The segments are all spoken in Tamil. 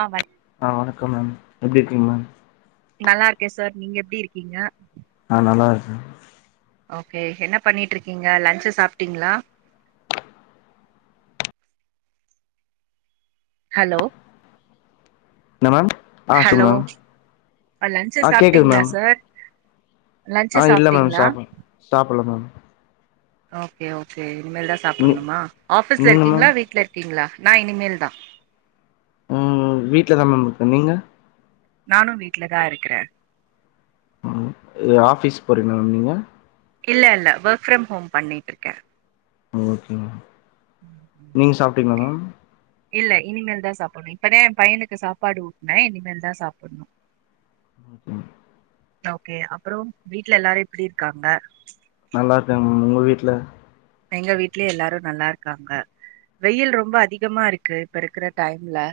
ஆ வணக் ஆ வணக்கம் மேம் எப்டி இருக்கீங்க மேம் நல்லாருக்கே சார் நீங்க எப்டி இருக்கீங்க நா நல்லாருக்கே ஓகே என்ன பண்ணீட்ருக்கீங்க லன்சு சாப்டீங்ளா ஹலோ என்ன மேம் ஆ சொல் ஹலோ மேம் லன்ச்சு ஆ கேக்குது சாப்ட்டீங்களா மேம் சார் லன்ச்சு ஆ இல்ல மேம் சாப்ட்டீங்களா சாப்புட்ன் சாப்புட்ல மேம் ஓகே ஓகே இனிமேல் தா நீ சாப்புட்ணுமா ஆபீஸ்ல நீங்க மேம் இருக்கீங்ளா வீட்ல இருக்கீங்ளா நா இனிமேல்தா உம் வீட்லதா மேம் இருக்க நீங்க நானு வீட்லதா இருக்குறே ம் இது ஆஃபீஸ் போறீங்ளா மேம் நீங்க இல்ல இல்ல ஒர்க் ஃப்ரம் ஹோம் பண்ணீட்ருக்கே ஓகே மேம் நீங்க சாப்டீங்ளா ஓகே மேம் இல்ல இனிமேல்தா சாப்புட்ணு இப்பதா ஏ பையனுக்கு சாப்பாடு ஊட்ன இனிமேல்தா சாப்புட்ணு ம் ஓகே அப்றோ வீட்ல எல்லாரு எப்டி இருக்காங்க நல்லாருக்காங்க மேம் உங்க வீட்ல எங்க வீட்ல எல்லாரு நல்லாருக்காங்க வெயில் ரொம்ப அதிகமா இருக்கு இப்ப இருக்குற டைம்ல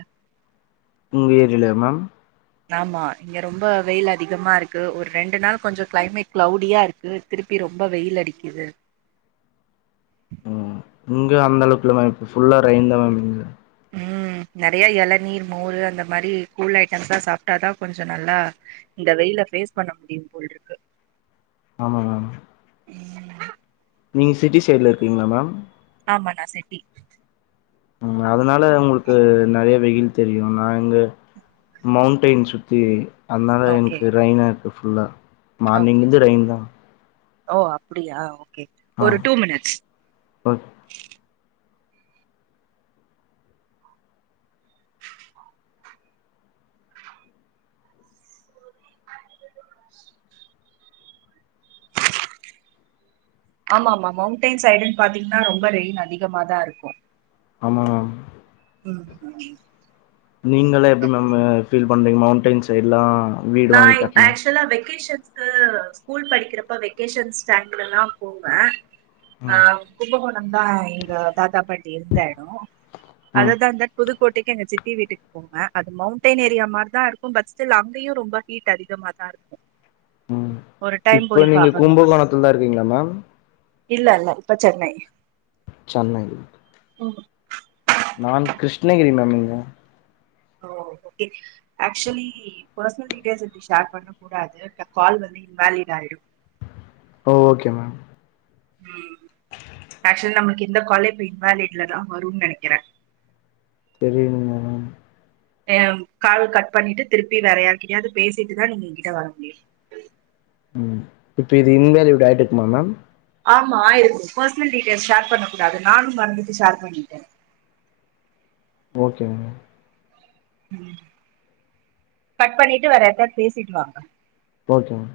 உங்க ஏரியாலயா மேம் ஆமா இங்க ரொம்ப வெயில் அதிகமா இருக்கு ஒரு ரெண்டு நாள் கொஞ்சோ கிளைமேட் க்ளௌடியா இருக்கு திருப்பி ரொம்ப வெயில் அடிக்கிது ம் இங்க அந்தளவுக்கில்ல மேம் இப்ப ஃபுல்லா ரைன்தா மேம் இங்க ம் நெறையா எளநீர் மோரு அந்த மாரி கூல் ஐட்டம்ஸ்லா சாப்டாதா கொஞ்சோ நல்லா இந்த வெயில பேஸ் பண்ண முடியும் போல்ருக்கு ஆமாங்க ஆ என் நீங்க சிட்டி சைட்ல இருக்கீங்ளா மேம் ஆமா நா சென்டி ம் அதுனால உங்களுக்கு நெறையா வெயில் தெரியு நா இங்க மவுண்ட்டெய்ன் சுத்தி அதுனால ஓகே எனக்கு ரெய்னா இருக்கு ஃபுல்லா மார்னிங் ஓகே இருந்து ஓகே ரெயின் தா ஓ அப்டியா ஓகே ஆ ஒரு டூ மினிட்ஸ் ஓக் ஆமாமாமா மௌண்டெய்ன் சைடுன் பாத்தீங்கனா ரொம்ப ரெயின் அதிகமாதா இருக்கு ஆமா மேம் ம் நீங்களா எப்டி ஓகே மேமு ஃபீல் பண்றீங்க மௌண்டன் சைட்லா வீடு வாங்கி நாய் கட்னா ஆக்சுலா வெக்கேஷன்ஸ் கு ஸ்கூல் படிக்கிறப்ப வெக்கேஷன் ஸ்டேன்டுடுன்னா போவே அ ம் கும்பகோணந்தா இங்க தாத்தா பாட்டி இருந்த எடோ ம் அததா இந்த புதுக்கோட்டைக்கு எங்க சித்தி வீட்டுக்கு போங்க அது மவுண்டெய்ன் ஏரியா மாரிதா இருக்கு பட் ஸ்டில் அங் கயு ரொம்ப ஹீட் அதிகமாதா இருக்கு ம் ஒரு டைம் இப்போ போய் நீங்க பாக்கணூ கும்பகோணத்துல தா இருக்கீங்களா மேம் இல்லல்ல இப்ப சென்னை சென்னைலு உம் நான் கிருஷ்ணகிரி மேம் இங்க ஓ ஓகே ஆக்சுலி பர்சனல் டீட்டெய்ல்ஸ் இப்டி ஷேர் பண்ண கூடாது ட கால் வந்து இன்வேலிட் ஆயிடு ஓ ஓகே மேம் ஹ ஆக்சுல் நம்ளுக் இந்த காலே இப்ப இன்வாலிட்ல தா வருந நெனக்கிற தெரிய்லிங்லே மேம் ஏம் கால் கட் பண்ணிட்டு திருப்பி வேற யாக்கிட்டாது பேசிட்டுதா நீங்க ஏங்கிட்ட வர முடியு ம் இப்ப இது இன்வேல்யூட் ஆயிட்ருக்குமா மேம் ஆமா எஸ் பர்ஸ்னல் டீட்டெயல்ஸ் ஷேர் பண்ணக்க கூடாது நானு மறந்துட்டு ஷேர் பண்ணிட்டே ஓகே மேம் கட் பண்ணிட்டு வேற யார்ட்யாவ்து பேசிட்டு வாங்க ஓகே மேம்